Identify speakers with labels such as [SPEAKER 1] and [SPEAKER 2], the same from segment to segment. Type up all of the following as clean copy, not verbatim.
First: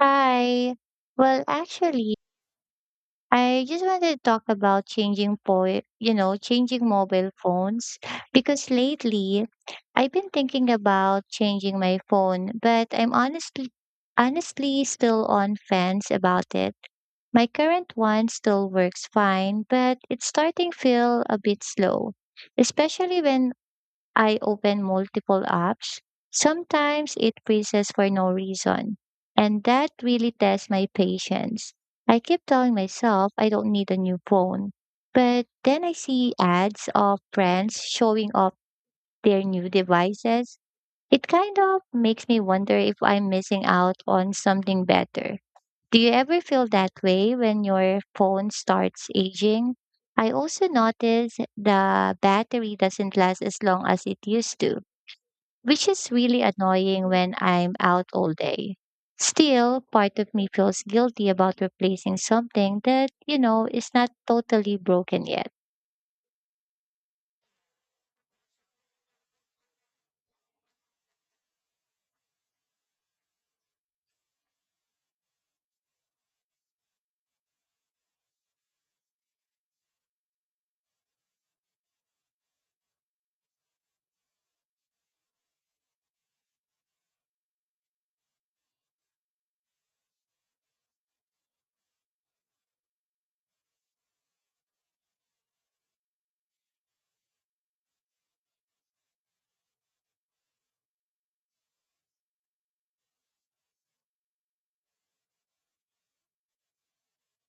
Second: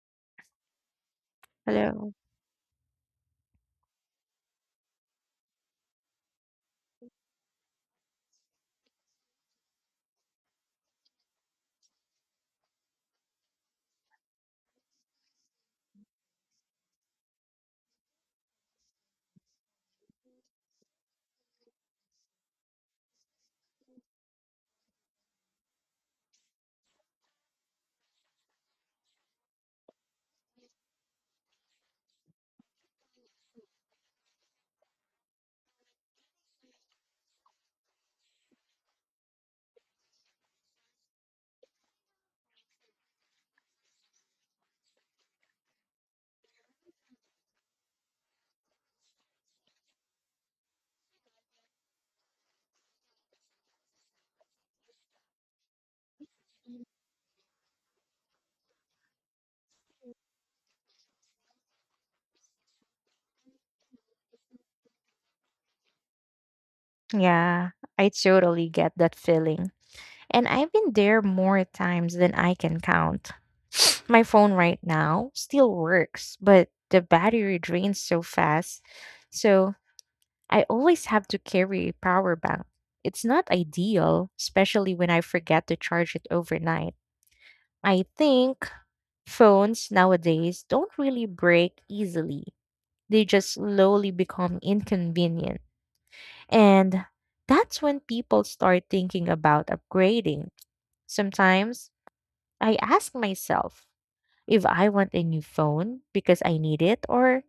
[SPEAKER 1] Hi. Well,
[SPEAKER 2] Hello.
[SPEAKER 1] actually, I just wanted to talk about changing po changing mobile phones because lately I've been thinking about changing my phone, but I'm honestly still on fence about it. My current one still works fine, but it's starting feel a bit slow, especially when I open multiple apps. Sometimes it freezes for no reason, and that really tests my patience. I keep telling myself I don't need a new phone, but then I see ads of friends showing off their new devices. It kind of makes me wonder if I'm missing out on something better. Do you ever feel that way when your phone starts aging? I also notice the battery doesn't last as long as it used to which is really annoying when I'm out all day. Still, part of me feels guilty about replacing something that is not totally broken yet.
[SPEAKER 2] Yeah, I totally get that feeling. And I've been there more times than I can count. My phone right now still works, but the battery drains so fast. So I always have to carry a power bank. It's not ideal, especially when I forget to charge it overnight. I think phones nowadays don't really break easily, they just slowly become inconvenient. And that's when people start thinking about upgrading. Sometimes I ask myself if I want a new phone because I need it or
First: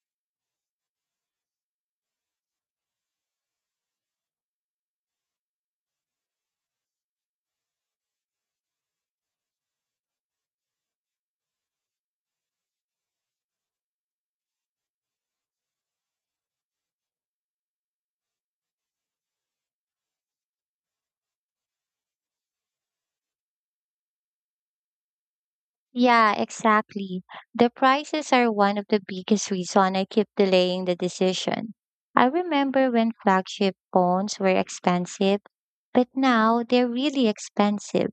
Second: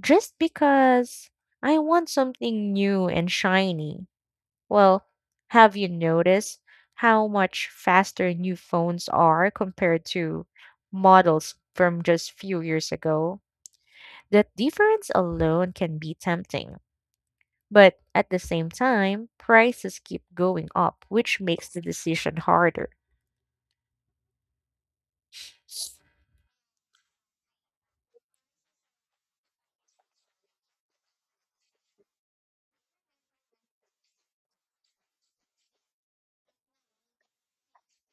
[SPEAKER 2] just because I want something new and shiny. Well, have you noticed how much faster new phones are compared to models from just few years ago? That difference alone can be tempting. But at the same time, prices keep going up, which makes the decision harder.
[SPEAKER 1] Yeah, exactly. The prices are one of the biggest reason I keep delaying the decision. I remember when flagship phones were expensive, but now they're really expensive.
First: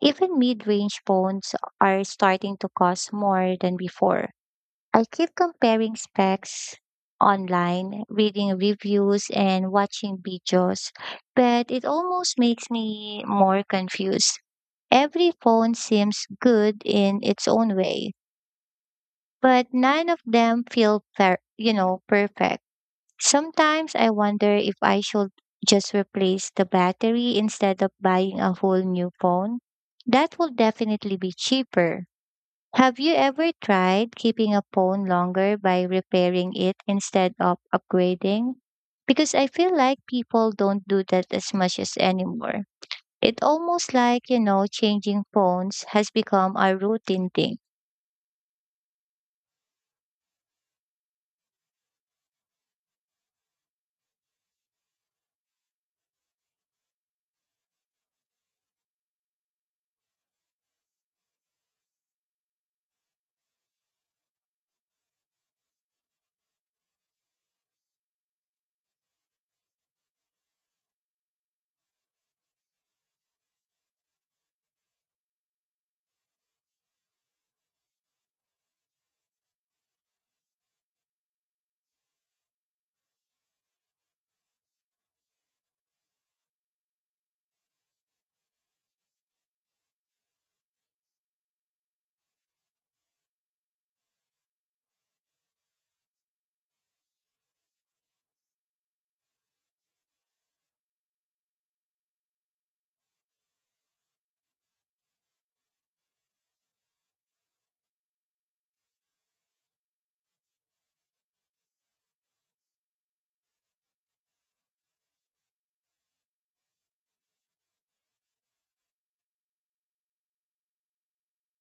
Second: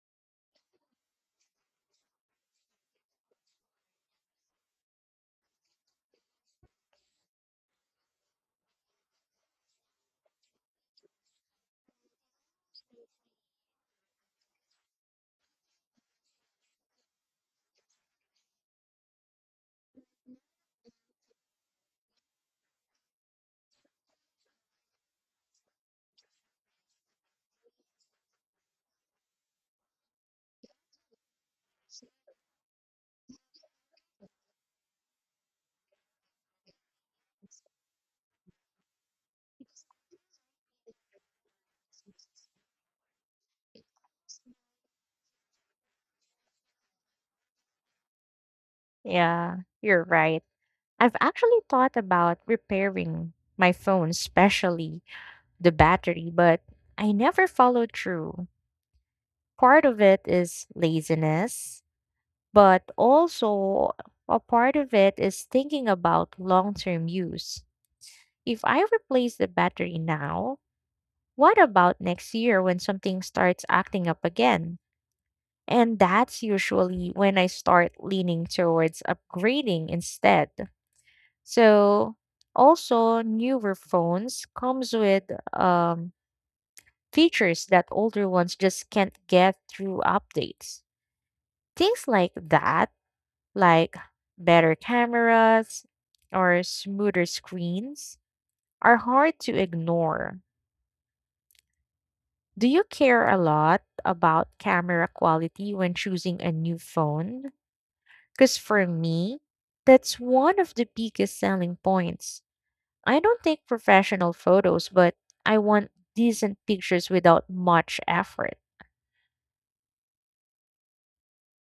[SPEAKER 1] Even mid-range phones are starting to cost more than before. I keep comparing specs online, reading reviews, and watching videos, but it almost makes me more confused. Every phone seems good in its own way, but none of them feel perfect. Sometimes I wonder if I should just replace the battery instead of buying a whole new phone. That will definitely be cheaper. Have you ever tried keeping a phone longer by repairing it instead of upgrading? Because I feel like people don't do that as much as anymore. It almost like, changing phones has become a routine thing.
[SPEAKER 2] Yeah, you're right. I've actually thought about repairing my phone, especially the battery, but I never followed through. Part of it is laziness, but also a part of it is thinking about long term use. If I replace the battery now, what about next year when something starts acting up again? And that's usually when I start leaning towards upgrading instead. So also newer phones comes with um, features that older ones just can't get through updates. Things like that, like better cameras or smoother screens, are hard to ignore. Do you care a lot about camera quality when choosing a new phone? Because for me, that's one of the biggest selling points. I don't take professional photos, but I want decent pictures without much effort.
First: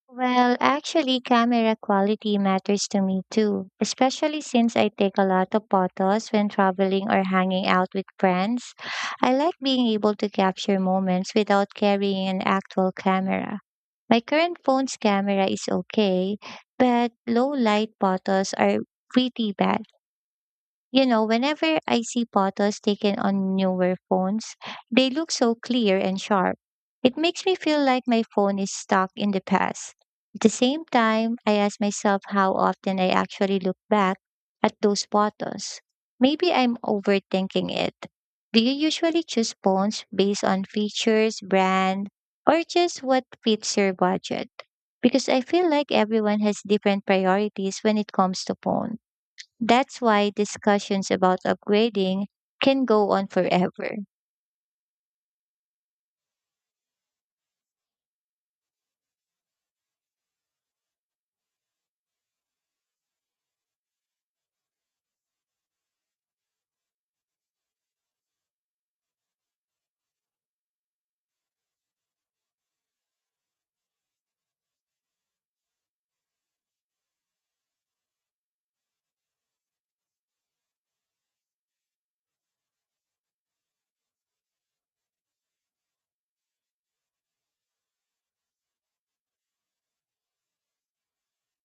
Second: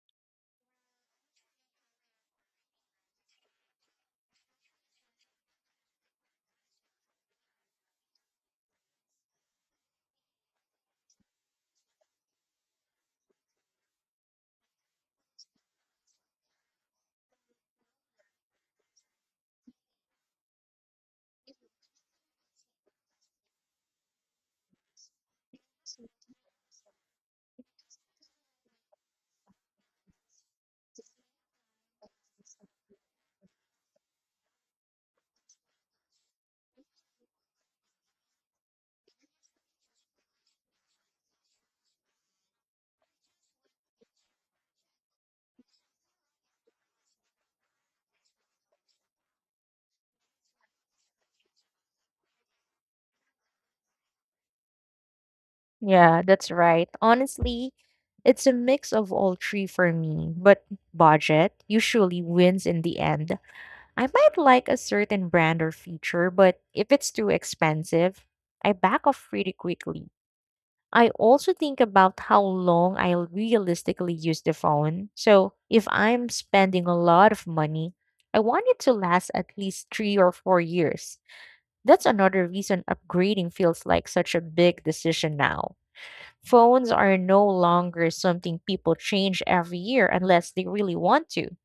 [SPEAKER 1] Well, actually, camera quality matters to me too, especially since I take a lot of photos when traveling or hanging out with friends. I like being able to capture moments without carrying an actual camera. My current phone's camera is okay, but low light photos are pretty bad. Whenever I see photos taken on newer phones, they look so clear and sharp. It makes me feel like my phone is stuck in the past. At the same time, I ask myself how often I actually look back at those photos. Maybe I'm overthinking it. Do you usually choose phones based on features, brand, or just what fits your budget? Because I feel like everyone has different priorities when it comes to phones. That's why discussions about upgrading can go on forever.
[SPEAKER 2] Yeah, that's right. Honestly, it's a mix of all three for me, but budget usually wins in the end. I might like a certain brand or feature, but if it's too expensive, I back off pretty quickly. I also think about how long I'll realistically use the phone. So if I'm spending a lot of money, I want it to last at least 3 or 4 years. That's another reason upgrading feels like such a big decision now. Phones are no longer something people change every year unless they really want to.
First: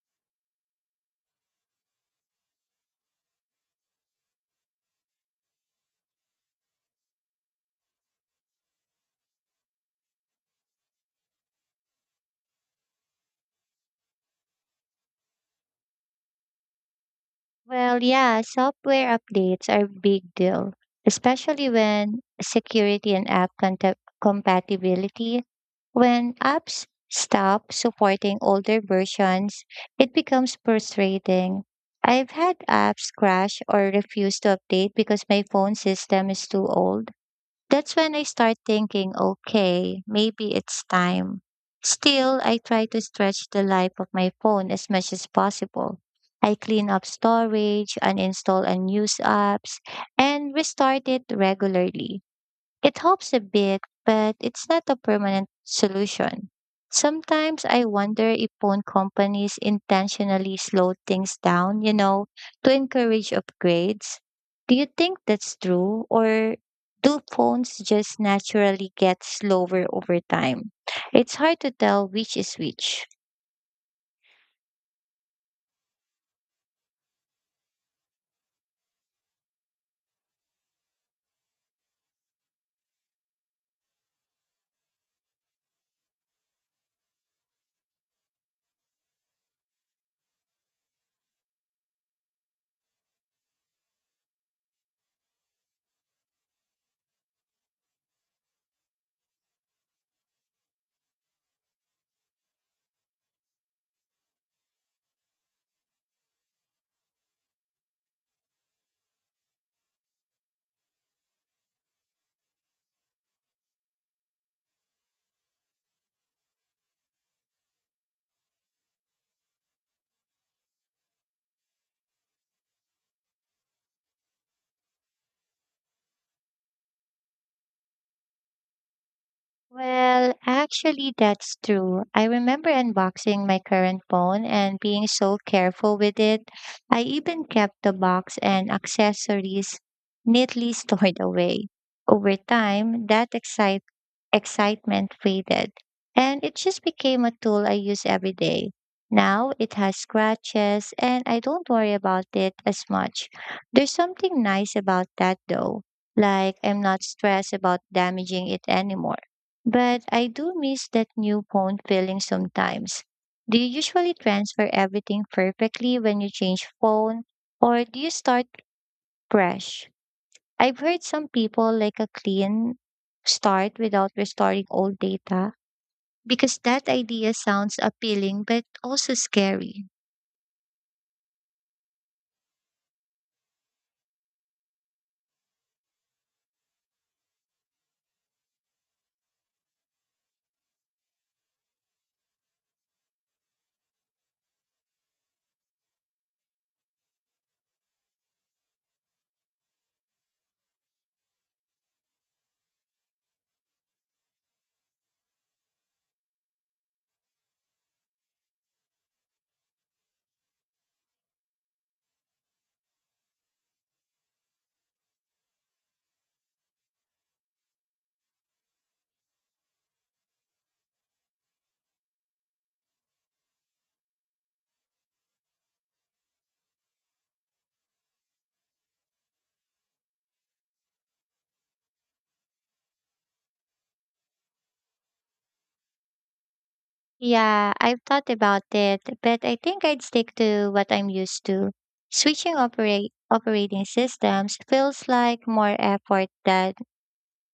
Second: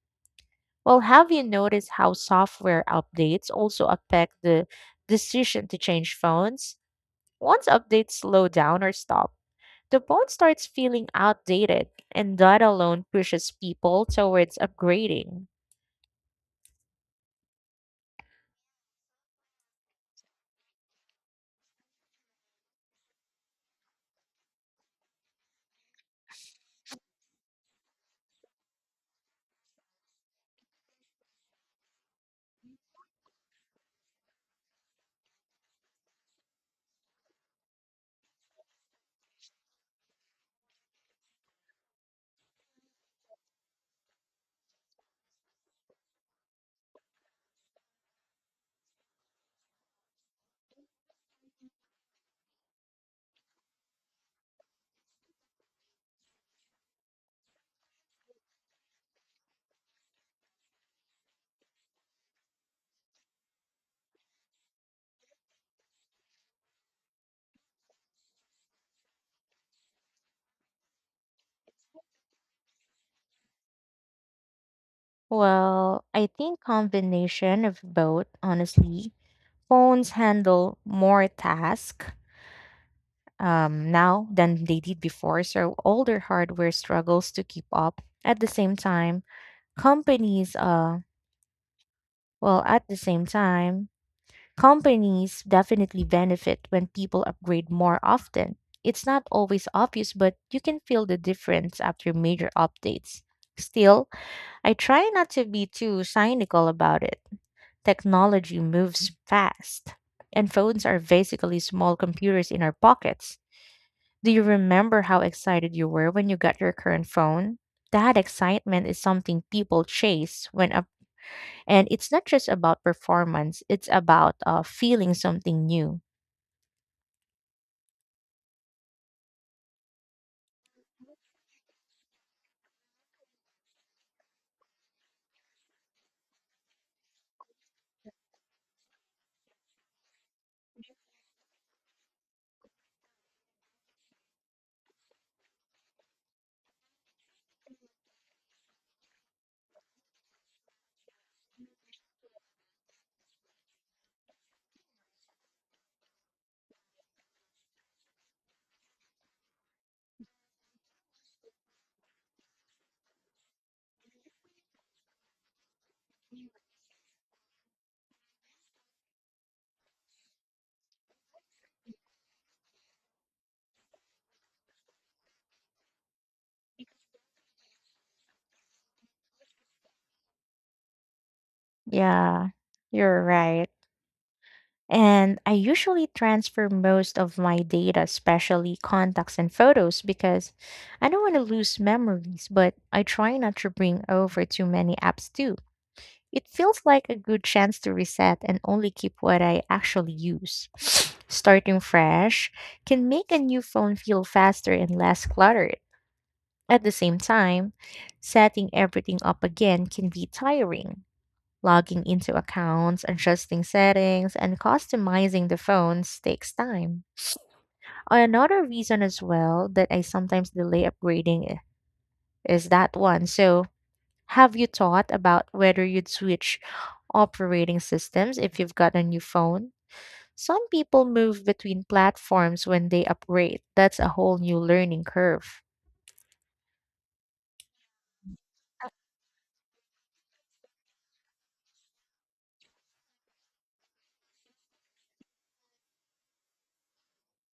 [SPEAKER 2] Well, have you noticed how software updates also affect the decision to change phones? Once updates slow down or stop, the phone starts feeling outdated, and that alone pushes people towards upgrading.
[SPEAKER 1] Well, yeah, software updates are a big deal, especially when security and app compatibility. When apps stop supporting older versions, it becomes frustrating. I've had apps crash or refuse to update because my phone system is too old. That's when I start thinking, okay, maybe it's time. Still, I try to stretch the life of my phone as much as possible. I clean up storage, uninstall unused apps, and restart it regularly. It helps a bit, but it's not a permanent solution. Sometimes I wonder if phone companies intentionally slow things down, to encourage upgrades. Do you think that's true? Or do phones just naturally get slower over time? It's hard to tell which is which.
[SPEAKER 2] Well, I think combination of both, honestly. Phones handle more tasks now than they did before, so older hardware struggles to keep up. At the same time, companies, uh, well, at the same time, Companies definitely benefit when people upgrade more often. It's not always obvious, but you can feel the difference after major updates. Still, I try not to be too cynical about it. Technology moves fast, and phones are basically small computers in our pockets. Do you remember how excited you were when you got your current phone? That excitement is something people chase and it's not just about performance, it's about feeling something new.
[SPEAKER 1] Well, actually, that's true. I remember unboxing my current phone and being so careful with it. I even kept the box and accessories neatly stored away. Over time, that excitement faded, and it just became a tool I use every day. Now it has scratches, and I don't worry about it as much. There's something nice about that though, like I'm not stressed about damaging it anymore. But I do miss that new phone feeling sometimes. Do you usually transfer everything perfectly when you change phone, or do you start fresh? I've heard some people like a clean start without restoring old data because that idea sounds appealing but also scary.
[SPEAKER 2] Yeah, you're right. And I usually transfer most of my data, especially contacts and photos, because I don't want to lose memories, but I try not to bring over too many apps too. It feels like a good chance to reset and only keep what I actually use. Starting fresh can make a new phone feel faster and less cluttered. At the same time, setting everything up again can be tiring. Logging into accounts, adjusting settings, and customizing the phones takes time. Another reason as well that I sometimes delay upgrading is that one. So, have you thought about whether you'd switch operating systems if you've got a new phone? Some people move between platforms when they upgrade. That's a whole new learning curve.
[SPEAKER 1] Yeah, I've thought about it, but I think I'd stick to what I'm used to. Switching operate operating systems feels like more effort than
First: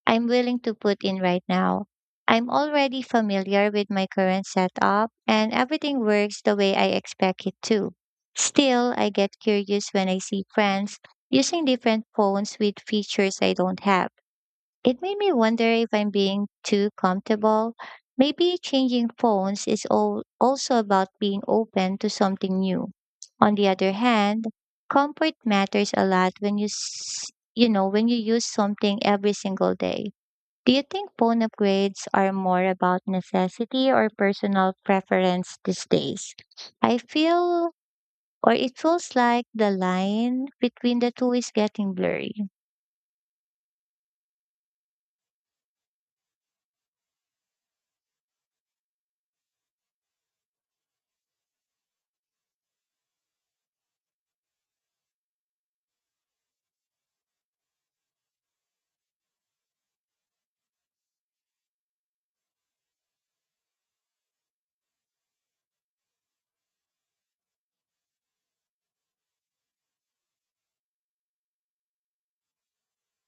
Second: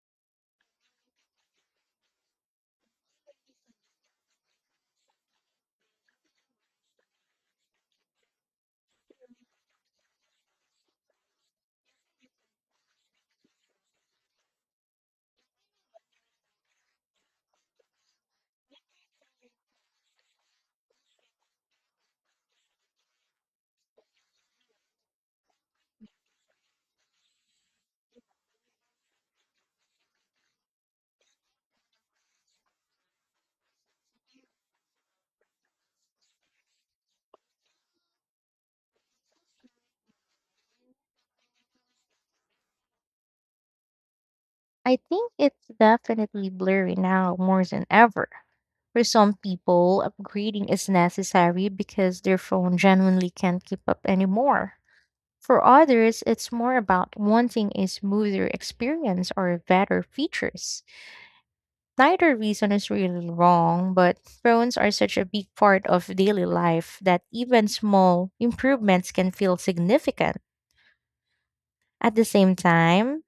[SPEAKER 1] I'm willing to put in right now. I'm already familiar with my current setup and everything works the way I expect it to. Still, I get curious when I see friends using different phones with features I don't have. It made me wonder if I'm being too comfortable. Maybe changing phones is all also about being open to something new. On the other hand, comfort matters a lot when you s- you know when you use something every single day. Do you think phone upgrades are more about necessity or personal preference these days? I feel, or it feels like the line between the two is getting blurry.
[SPEAKER 2] I think it's definitely blurry now more than ever. For some people, upgrading is necessary because their phone genuinely can't keep up anymore. For others, it's more about wanting a smoother experience or better features. Neither reason is really wrong, but phones are such a big part of daily life that even small improvements can feel significant. At the same time,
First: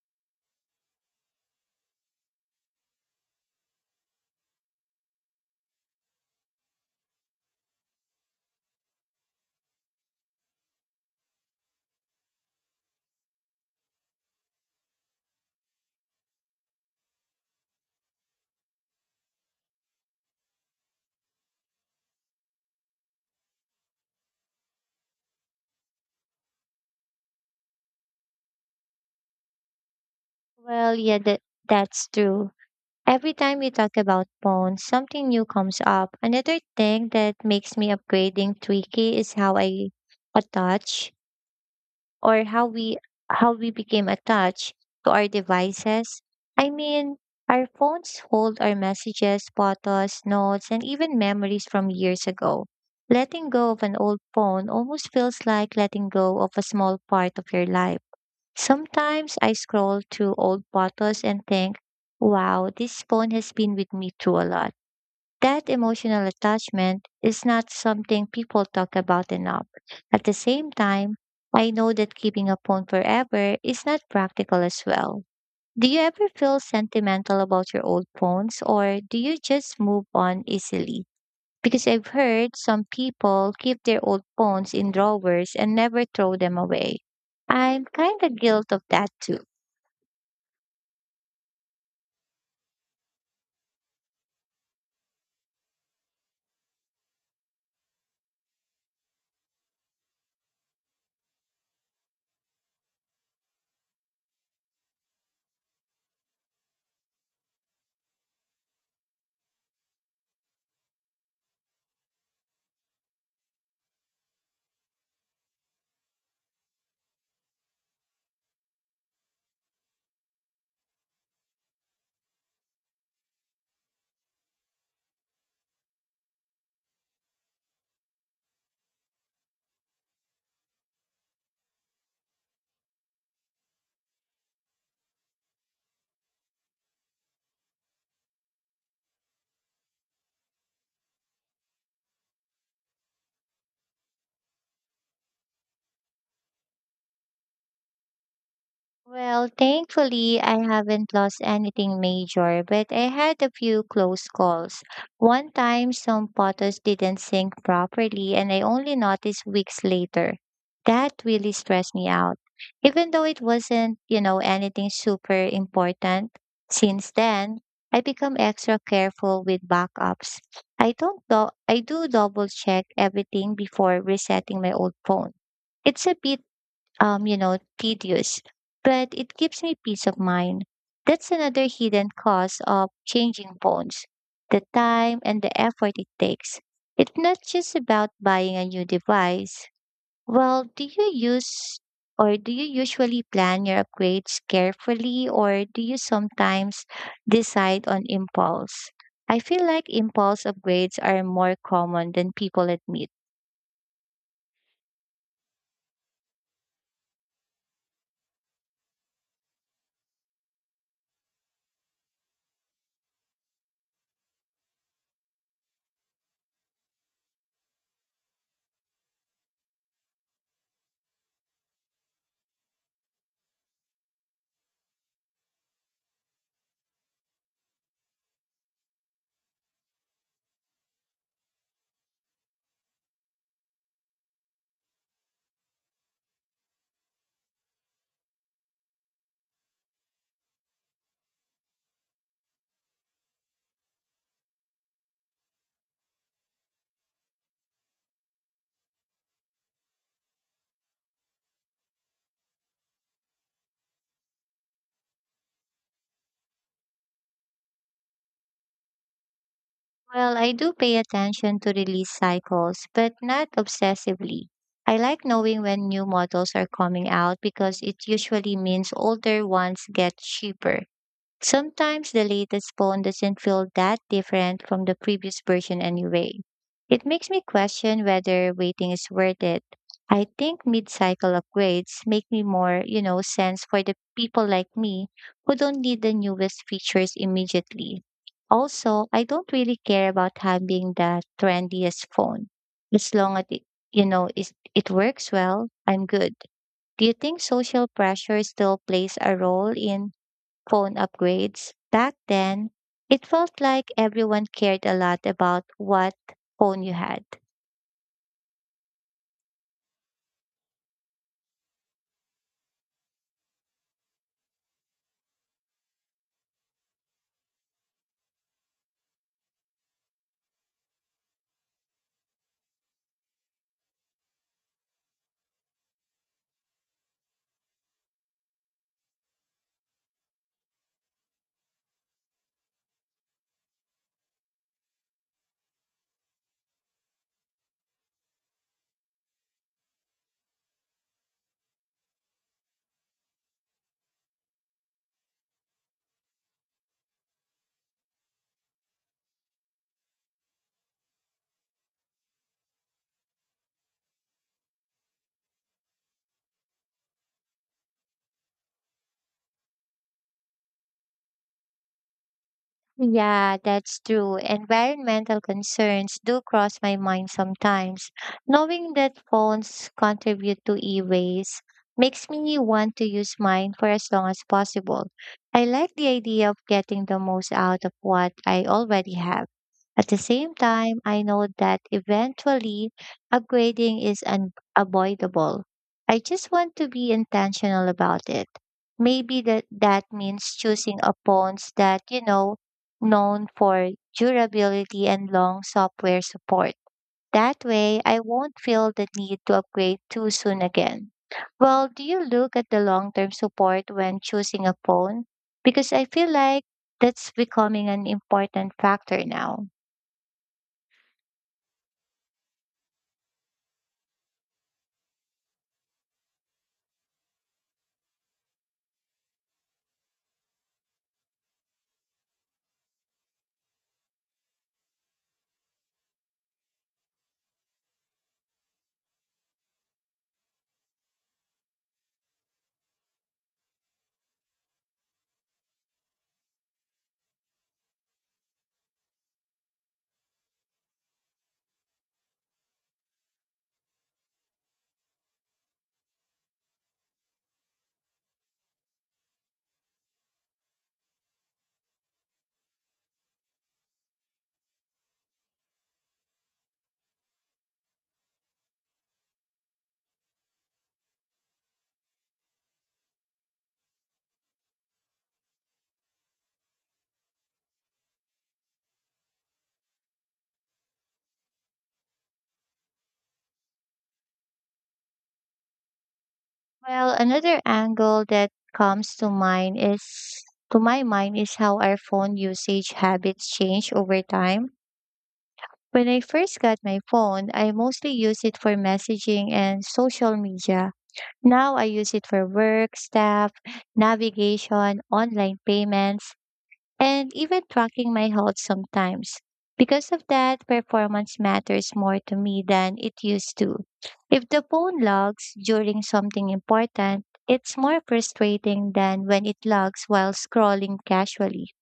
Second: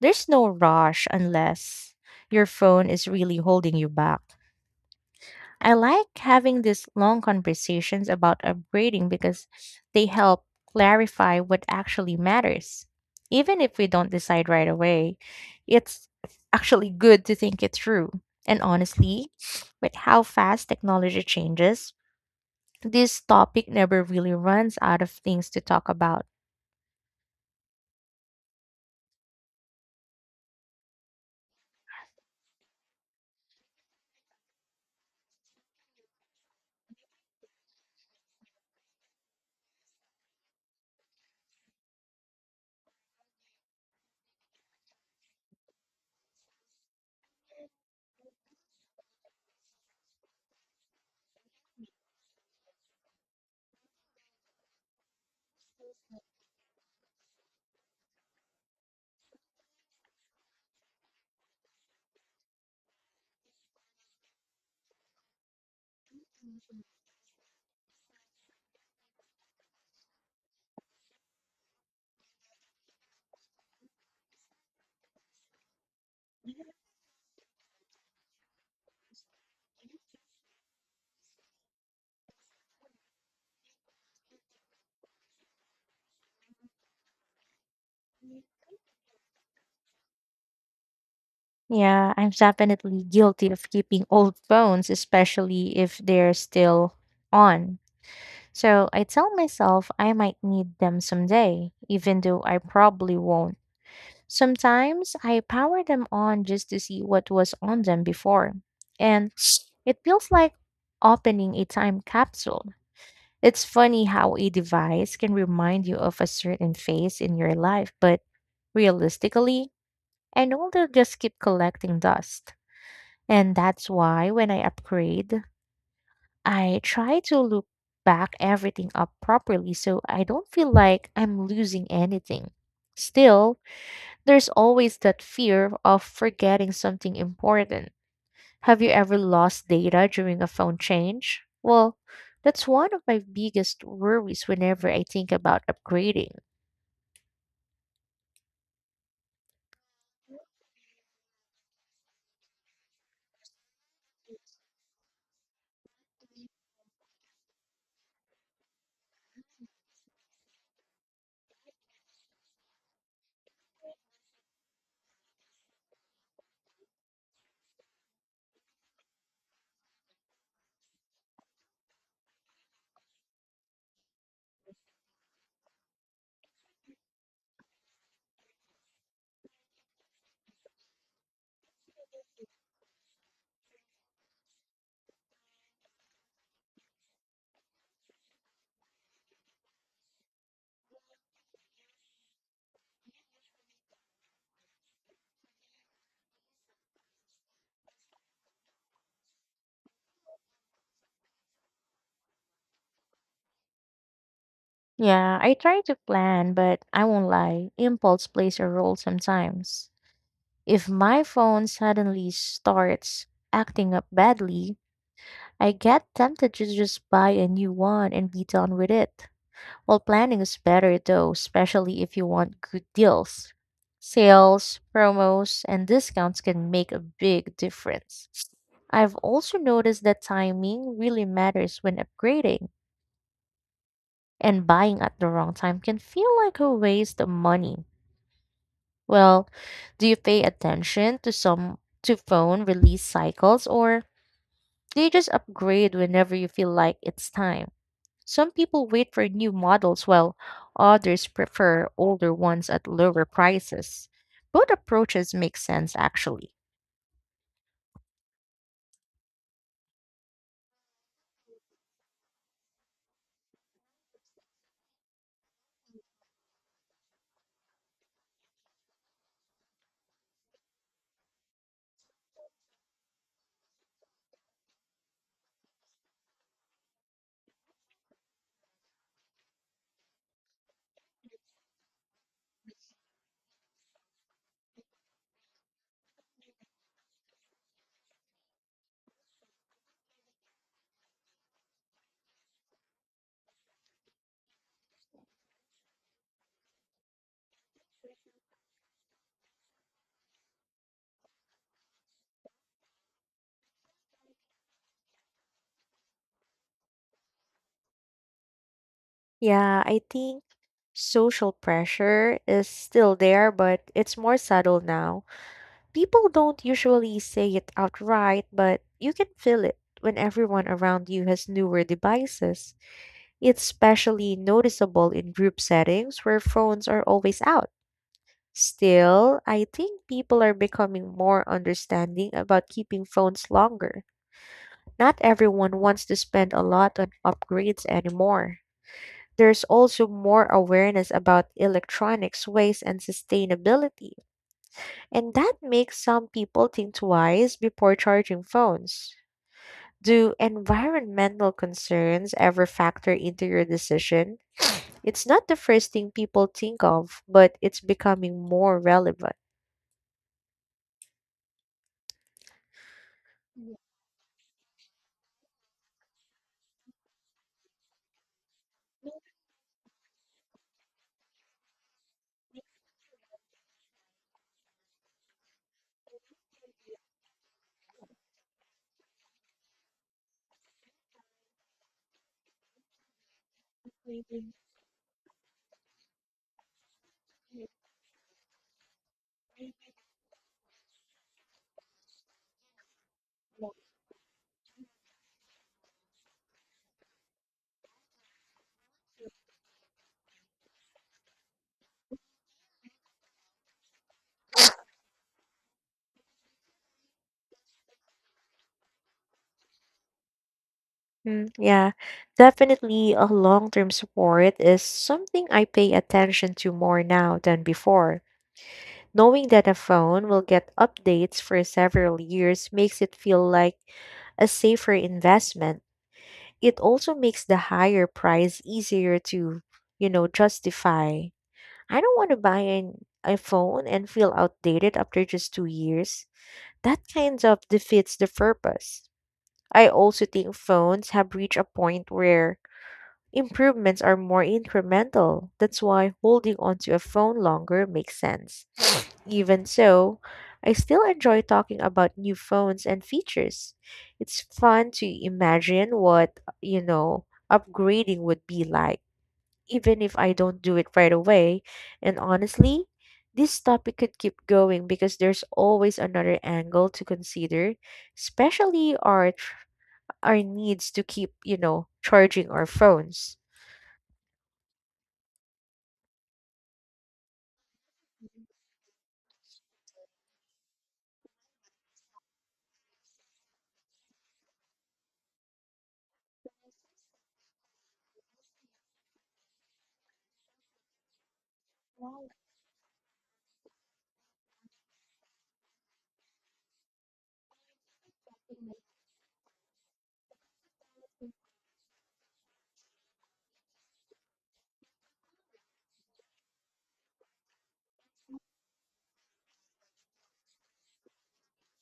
[SPEAKER 2] there's no rush unless your phone is really holding you back. I like having these long conversations about upgrading because they help clarify what actually matters. Even if we don't decide right away, it's actually good to think it through. And honestly, with how fast technology changes, this topic never really runs out of things to talk about.
[SPEAKER 1] Well, yeah, that's true. Every time we talk about phones, something new comes up. Another thing that makes me upgrading tricky is how I attach or how we became attached to our devices. I mean, our phones hold our messages, photos, notes, and even memories from years ago. Letting go of an old phone almost feels like letting go of a small part of your life. Sometimes I scroll through old photos and think, wow, this phone has been with me through a lot. That emotional attachment is not something people talk about enough. At the same time, I know that keeping a phone forever is not practical as well. Do you ever feel sentimental about your old phones or do you just move on easily? Because I've heard some people keep their old phones in drawers and never throw them away. I'm kind of guilt of that too.
[SPEAKER 2] Yeah, I'm definitely guilty of keeping old phones, especially if they're still on. So I tell myself I might need them someday, even though I probably won't. Sometimes I power them on just to see what was on them before. And it feels like opening a time capsule. It's funny how a device can remind you of a certain phase in your life, but realistically, I know they'll just keep collecting dust. And that's why when I upgrade, I try to look back everything up properly so I don't feel like I'm losing anything. Still, there's always that fear of forgetting something important. Have you ever lost data during a phone change? Well, that's one of my biggest worries whenever I think about upgrading.
[SPEAKER 1] Well, thankfully, I haven't lost anything major, but I had a few close calls. One time, some photos didn't sync properly, and I only noticed weeks later. That really stressed me out. Even though it wasn't anything super important, since then, I become extra careful with backups. I don't do I do double check everything before resetting my old phone. It's a bit tedious, but it gives me peace of mind. That's another hidden cost of changing phones the time and the effort it takes. It's not just about buying a new device. Well, do you usually plan your upgrades carefully or do you sometimes decide on impulse? I feel like impulse upgrades are more common than people admit.
[SPEAKER 2] Yeah, I try to plan, but I won't lie, impulse plays a role sometimes. If my phone suddenly starts acting up badly, I get tempted to just buy a new one and be done with it. Well, planning is better though, especially if you want good deals. Sales, promos, and discounts can make a big difference. I've also noticed that timing really matters when upgrading, and buying at the wrong time can feel like a waste of money. Well, do you pay attention to some to phone release cycles or do you just upgrade whenever you feel like it's time? Some people wait for new models while others prefer older ones at lower prices. Both approaches make sense actually.
[SPEAKER 1] Well, I do pay attention to release cycles, but not obsessively. I like knowing when new models are coming out because it usually means older ones get cheaper. Sometimes the latest phone doesn't feel that different from the previous version anyway. It makes me question whether waiting is worth it. I think mid-cycle upgrades make me more, sense for the people like me who don't need the newest features immediately. Also, I don't really care about having the trendiest phone. As long as it, you know, it works well, I'm good. Do you think social pressure still plays a role in phone upgrades. Back then, it felt like everyone cared a lot about what phone you had.
[SPEAKER 2] Yeah, I think social pressure is still there, but it's more subtle now. People don't usually say it outright, but you can feel it when everyone around you has newer devices. It's especially noticeable in group settings where phones are always out. Still, I think people are becoming more understanding about keeping phones longer. Not everyone wants to spend a lot on upgrades anymore. There's also more awareness about electronics waste and sustainability, and that makes some people think twice before charging phones. Do environmental concerns ever factor into your decision? It's not the first thing people think of, but it's becoming more relevant.
[SPEAKER 1] Yeah, that's true. Environmental concerns do cross my mind sometimes. Knowing that phones contribute to e-waste makes me want to use mine for as long as possible. I like the idea of getting the most out of what I already have. At the same time, I know that eventually upgrading is unavoidable. I just want to be intentional about it. Maybe that means choosing a phones that, known for durability and long software support. That way, I won't feel the need to upgrade too soon again. Well, do you look at the long term support when choosing a phone? Because I feel like that's becoming an important factor now.
[SPEAKER 2] Mm, yeah, definitely a long term support is something I pay attention to more now than before. Knowing that a phone will get updates for several years makes it feel like a safer investment. It also makes the higher price easier to, you know, justify. I don't want to buy a phone and feel outdated after just 2 years. That kind of defeats the purpose. I also think phones have reached a point where improvements are more incremental. That's why holding onto a phone longer makes sense. Even so, I still enjoy talking about new phones and features. It's fun to imagine what, you know, upgrading would be like even if I don't do it right away. And honestly, this topic could keep going because there's always another angle to consider, especially our needs to keep, you know, charging our phones.
[SPEAKER 1] Well, another angle that comes to mind is to my mind is how our phone usage habits change over time. When I first got my phone, I mostly used it for messaging and social media. Now I use it for work, staff, navigation, online payments, and even tracking my health sometimes. Because of that, performance matters more to me than it used to. If the phone logs during something important, it's more frustrating than when it logs while scrolling casually.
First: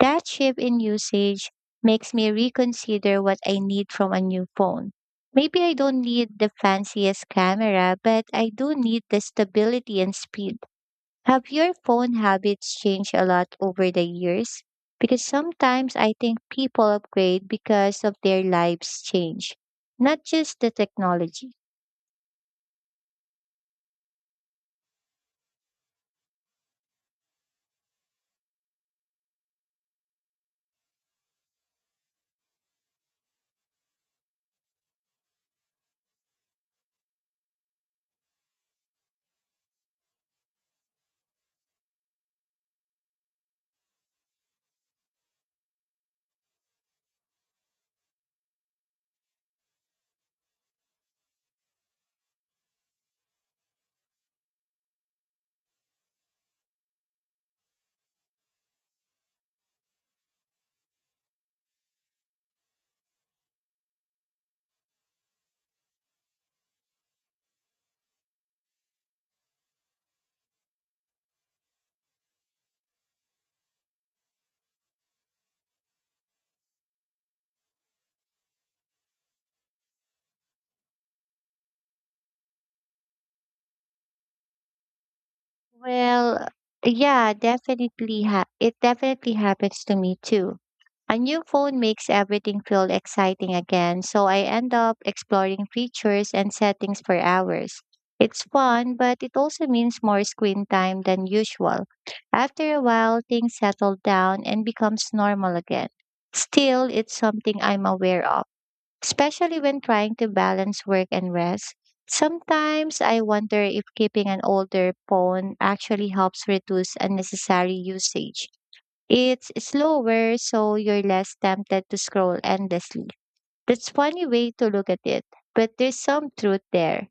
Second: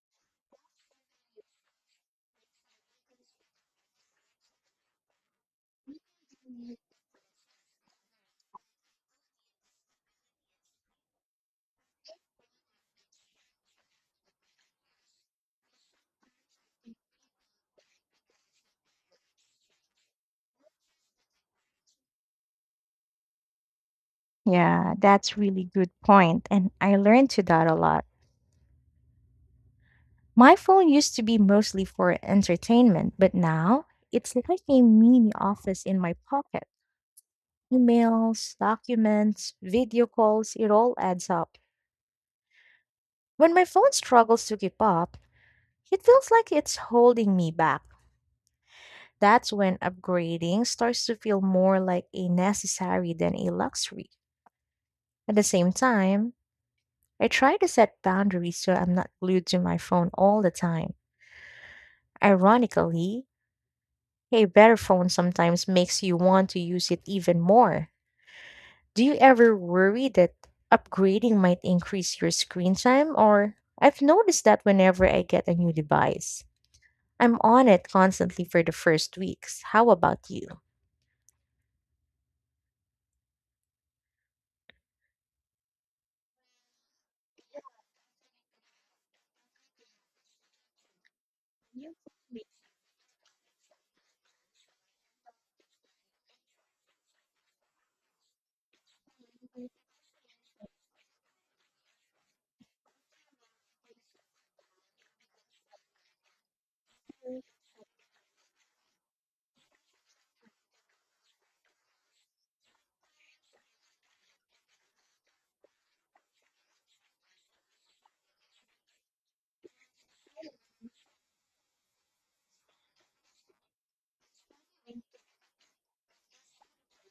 [SPEAKER 1] That shift in usage makes me reconsider what I need from a new phone. Maybe I don't need the fanciest camera, but I do need the stability and speed. Have your phone habits changed a lot over the years? Because sometimes I think people upgrade because of their lives change, not just the technology.
[SPEAKER 2] Yeah, that's really good point, and I learned to that a lot. My phone used to be mostly for entertainment, but now it's like a mini office in my pocket. Emails, documents, video calls, it all adds up. When my phone struggles to keep up, it feels like it's holding me back. That's when upgrading starts to feel more like a necessary than a luxury. At the same time, I try to set boundaries so I'm not glued to my phone all the time. Ironically, a better phone sometimes makes you want to use it even more. Do you ever worry that upgrading might increase your screen time? Or I've noticed that whenever I get a new device. I'm on it constantly for the first weeks. How about you?
[SPEAKER 1] Well, yeah, it definitely happens to me too. A new phone makes everything feel exciting again, so I end up exploring features and settings for hours. It's fun, but it also means more screen time than usual. After a while, things settle down and becomes normal again. Still, it's something I'm aware of especially when trying to balance work and rest. Sometimes I wonder if keeping an older phone actually helps reduce unnecessary usage. It's slower, so you're less tempted to scroll endlessly. That's funny way to look at it, but there's some truth there.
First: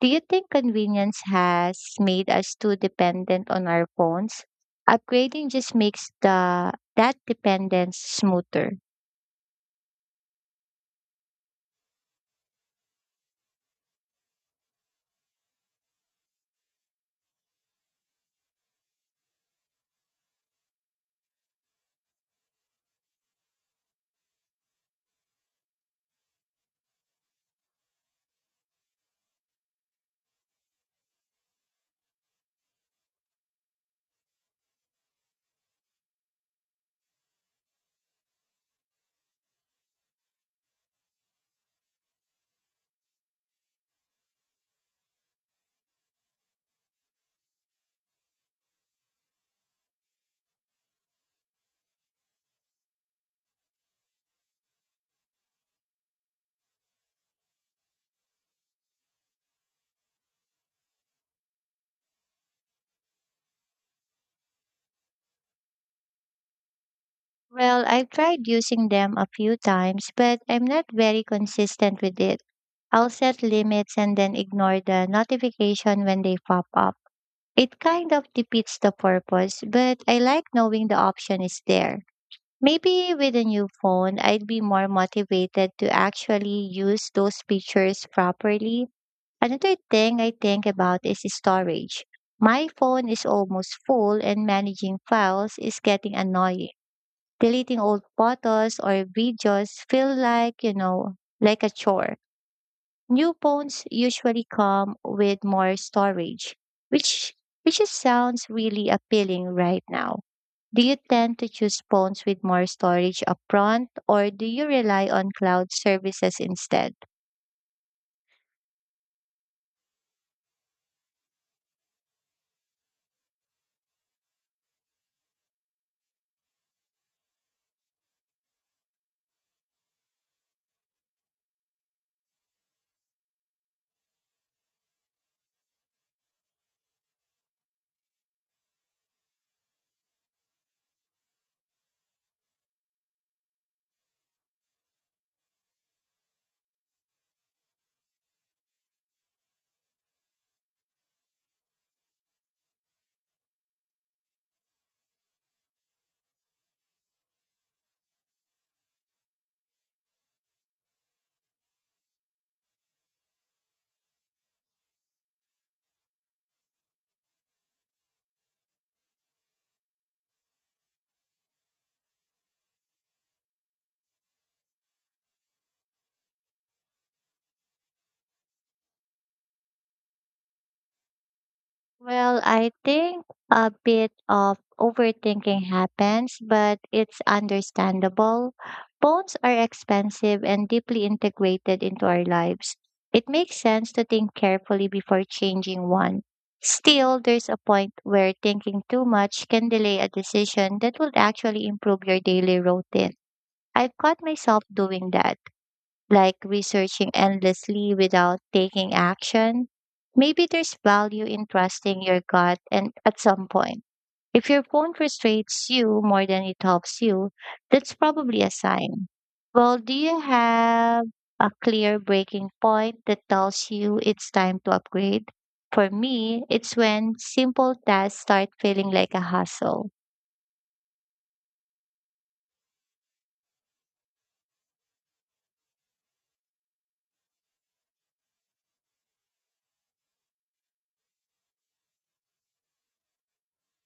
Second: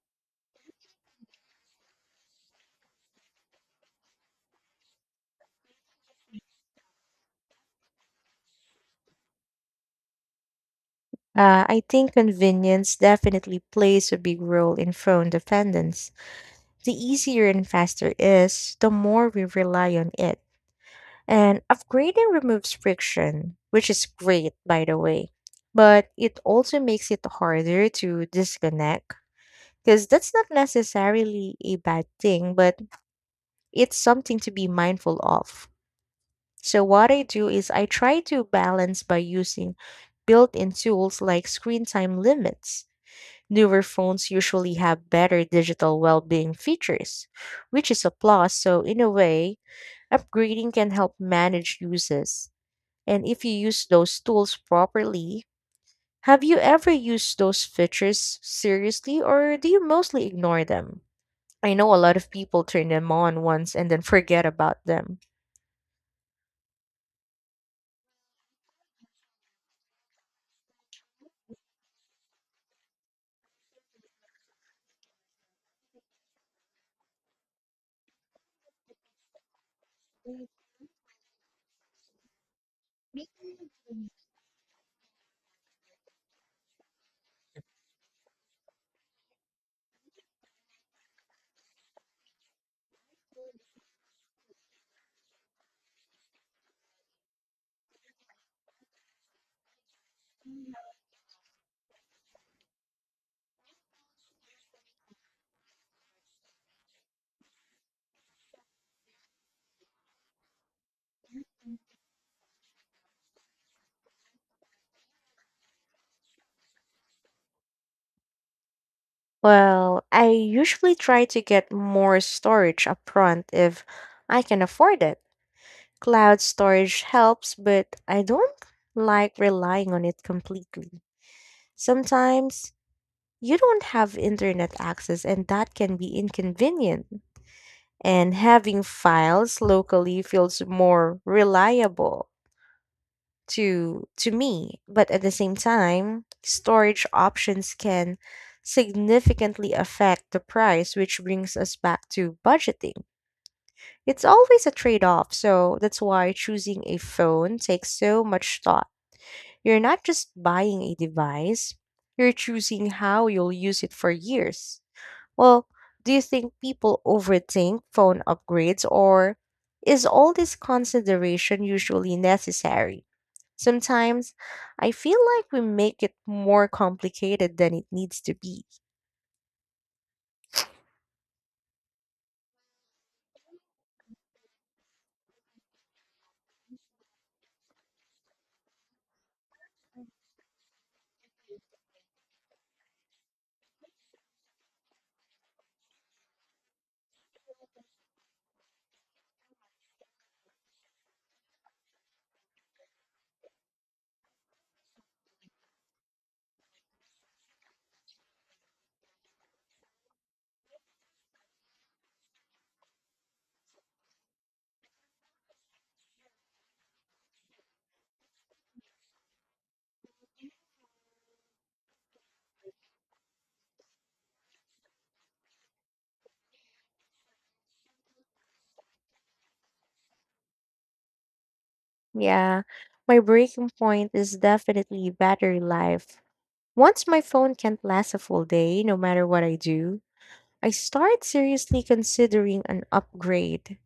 [SPEAKER 1] Do you think convenience has made us too dependent on our phones? Upgrading just makes the that dependence smoother.
[SPEAKER 2] I think convenience definitely plays a big role in phone dependence. The easier and faster is, the more we rely on it. And upgrading removes friction, which is great, by the way. But it also makes it harder to disconnect, because that's not necessarily a bad thing, but it's something to be mindful of. So, what I do is I try to balance by using built in tools like screen time limits. Newer phones usually have better digital well being features, which is a plus. So, in a way, upgrading can help manage uses. And if you use those tools properly, have you ever used those features seriously or do you mostly ignore them? I know a lot of people turn them on once and then forget about them.
[SPEAKER 1] Well, I've tried using them a few times, but I'm not very consistent with it. I'll set limits and then ignore the notification when they pop up. It kind of defeats the purpose, but I like knowing the option is there. Maybe with a new phone, I'd be more motivated to actually use those features properly. Another thing I think about is storage. My phone is almost full, and managing files is getting annoying. Deleting old photos or videos feel like, like a chore. New phones usually come with more storage, which which just sounds really appealing right now. Do you tend to choose phones with more storage upfront or do you rely on cloud services instead?
[SPEAKER 2] Well, I usually try to get more storage upfront if I can afford it. Cloud storage helps, but I don't like relying on it completely. Sometimes you don't have internet access, and that can be inconvenient. And having files locally feels more reliable to me, but at the same time storage options can significantly affect the price, which brings us back to budgeting. It's always a trade-off, so that's why choosing a phone takes so much thought. You're not just buying a device, you're choosing how you'll use it for years. Well, do you think people overthink phone upgrades or is all this consideration usually necessary? Sometimes I feel like we make it more complicated than it needs to be.
[SPEAKER 1] Well, I think a bit of overthinking happens, but it's understandable. Phones are expensive and deeply integrated into our lives. It makes sense to think carefully before changing one. Still, there's a point where thinking too much can delay a decision that would actually improve your daily routine. I've caught myself doing that, like researching endlessly without taking action. Maybe there's value in trusting your gut and at some point. If your phone frustrates you more than it helps you, that's probably a sign. Well, do you have a clear breaking point that tells you it's time to upgrade? For me, it's when simple tasks start feeling like a hustle.
[SPEAKER 2] Yeah, my breaking point is definitely battery life. Once my phone can't last a full day, no matter what I do, I start seriously considering an upgrade.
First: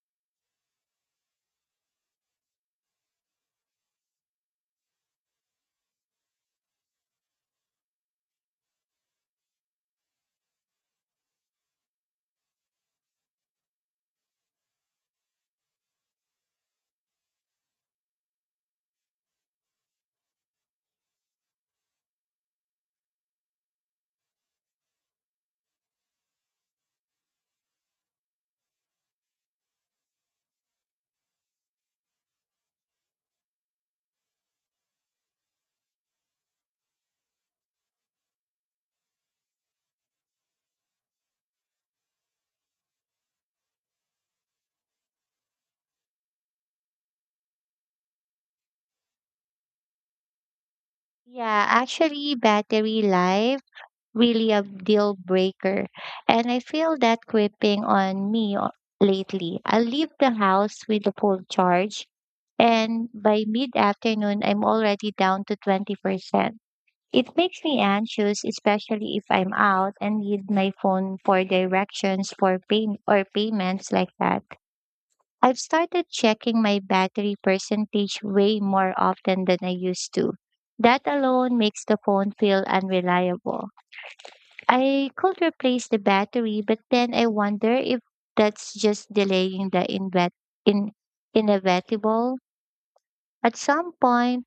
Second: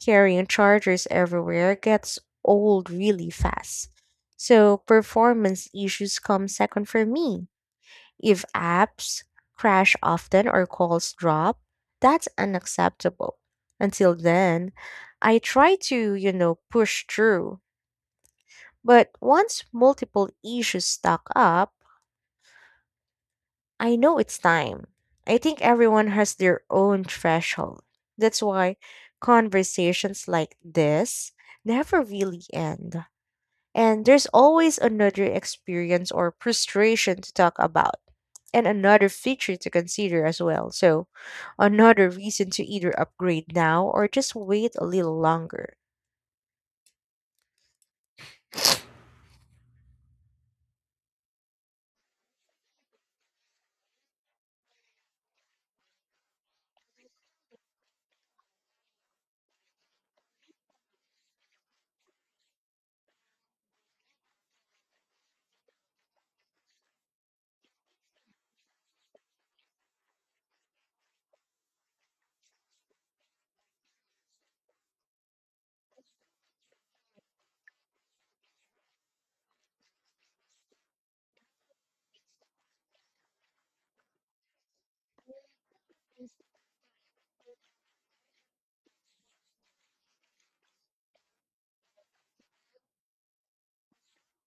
[SPEAKER 2] Carrying chargers everywhere gets old really fast. So performance issues come second for me. If apps crash often or calls drop, that's unacceptable. Until then, I try to, you know, push through. But once multiple issues stack up, I know it's time. I think everyone has their own threshold. That's why conversations like this never really end. And there's always another experience or frustration to talk about, and another feature to consider as well. So, another reason to either upgrade now or just wait a little longer.
[SPEAKER 1] Yeah, actually, battery life. Really a deal breaker. And I feel that creeping on me lately. I leave the house with a full charge, and by mid afternoon, I'm already down to 20%. It makes me anxious, especially if I'm out and need my phone for directions for pay or payments like that. I've started checking my battery percentage way more often than I used to. That alone makes the phone feel unreliable. I could replace the battery, but then I wonder if that's just delaying the invet in inevitable. At some point,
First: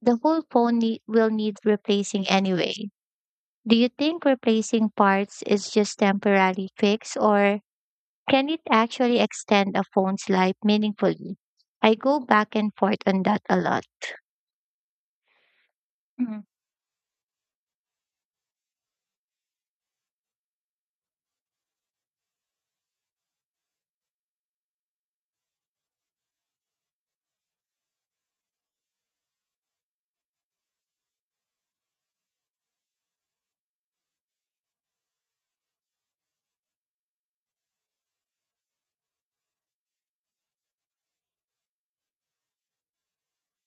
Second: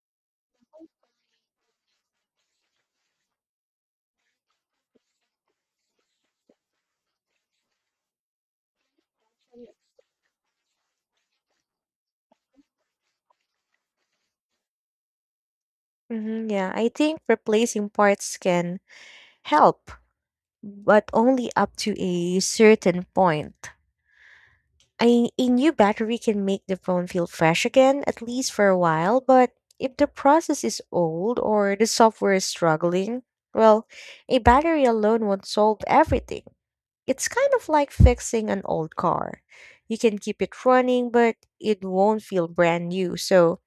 [SPEAKER 1] the whole will need replacing anyway. Do you think replacing parts is just temporary fix or can it actually extend a phone's life meaningfully? I go back and forth on that a lot. Mm.
[SPEAKER 2] Yeah, I think replacing parts can help, but only up to a certain point. A new battery can make the phone feel fresh again, at least for a while, but if the process is old or the software is struggling, well, a battery alone won't solve everything. It's kind of like fixing an old car. You can keep it running, but it won't feel brand new. So,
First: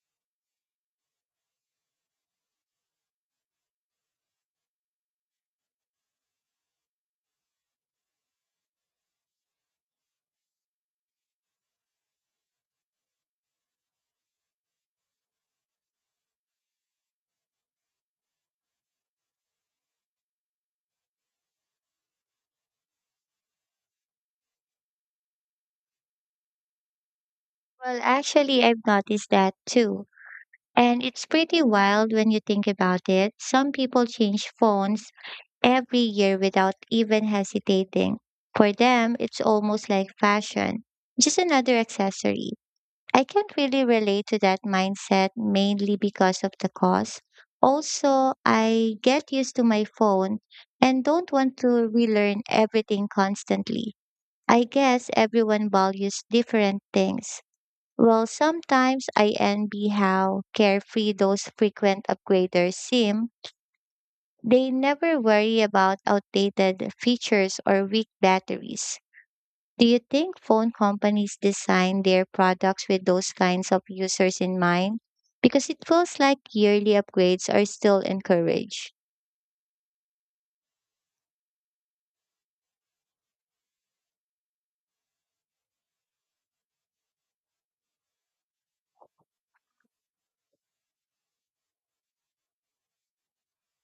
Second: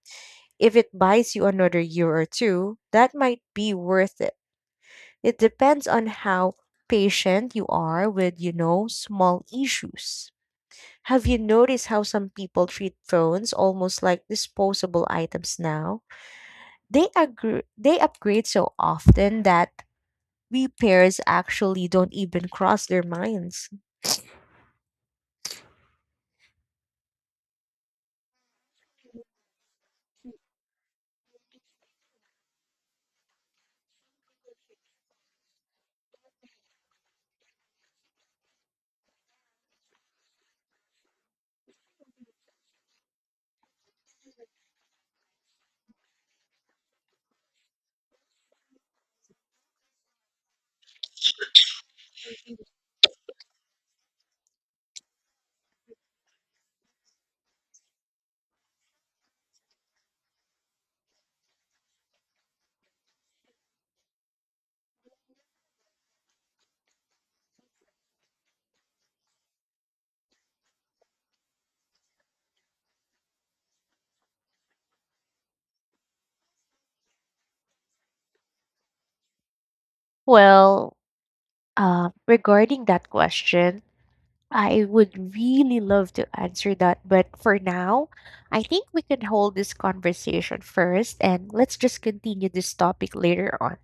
[SPEAKER 2] if it buys you another year or two, that might be worth it. It depends on how patient you are with, you know, small issues. Have you noticed how some people treat phones almost like disposable items now? They upgrade so often that repairs actually don't even cross their minds.
[SPEAKER 1] Well, actually, I've noticed that too. And it's pretty wild when you think about it. Some people change phones every year without even hesitating. For them, it's almost like fashion, just another accessory. I can't really relate to that mindset mainly because of the cost. Also, I get used to my phone and don't want to relearn everything constantly. I guess everyone values different things. Well, sometimes I envy how carefree those frequent upgraders seem. They never worry about outdated features or weak batteries. Do you think phone companies design their products with those kinds of users in mind? Because it feels like yearly upgrades are still encouraged.
[SPEAKER 2] Well, regarding that question, I would really love to answer that, but for now, I think we can hold this conversation first and let's just continue this topic later on.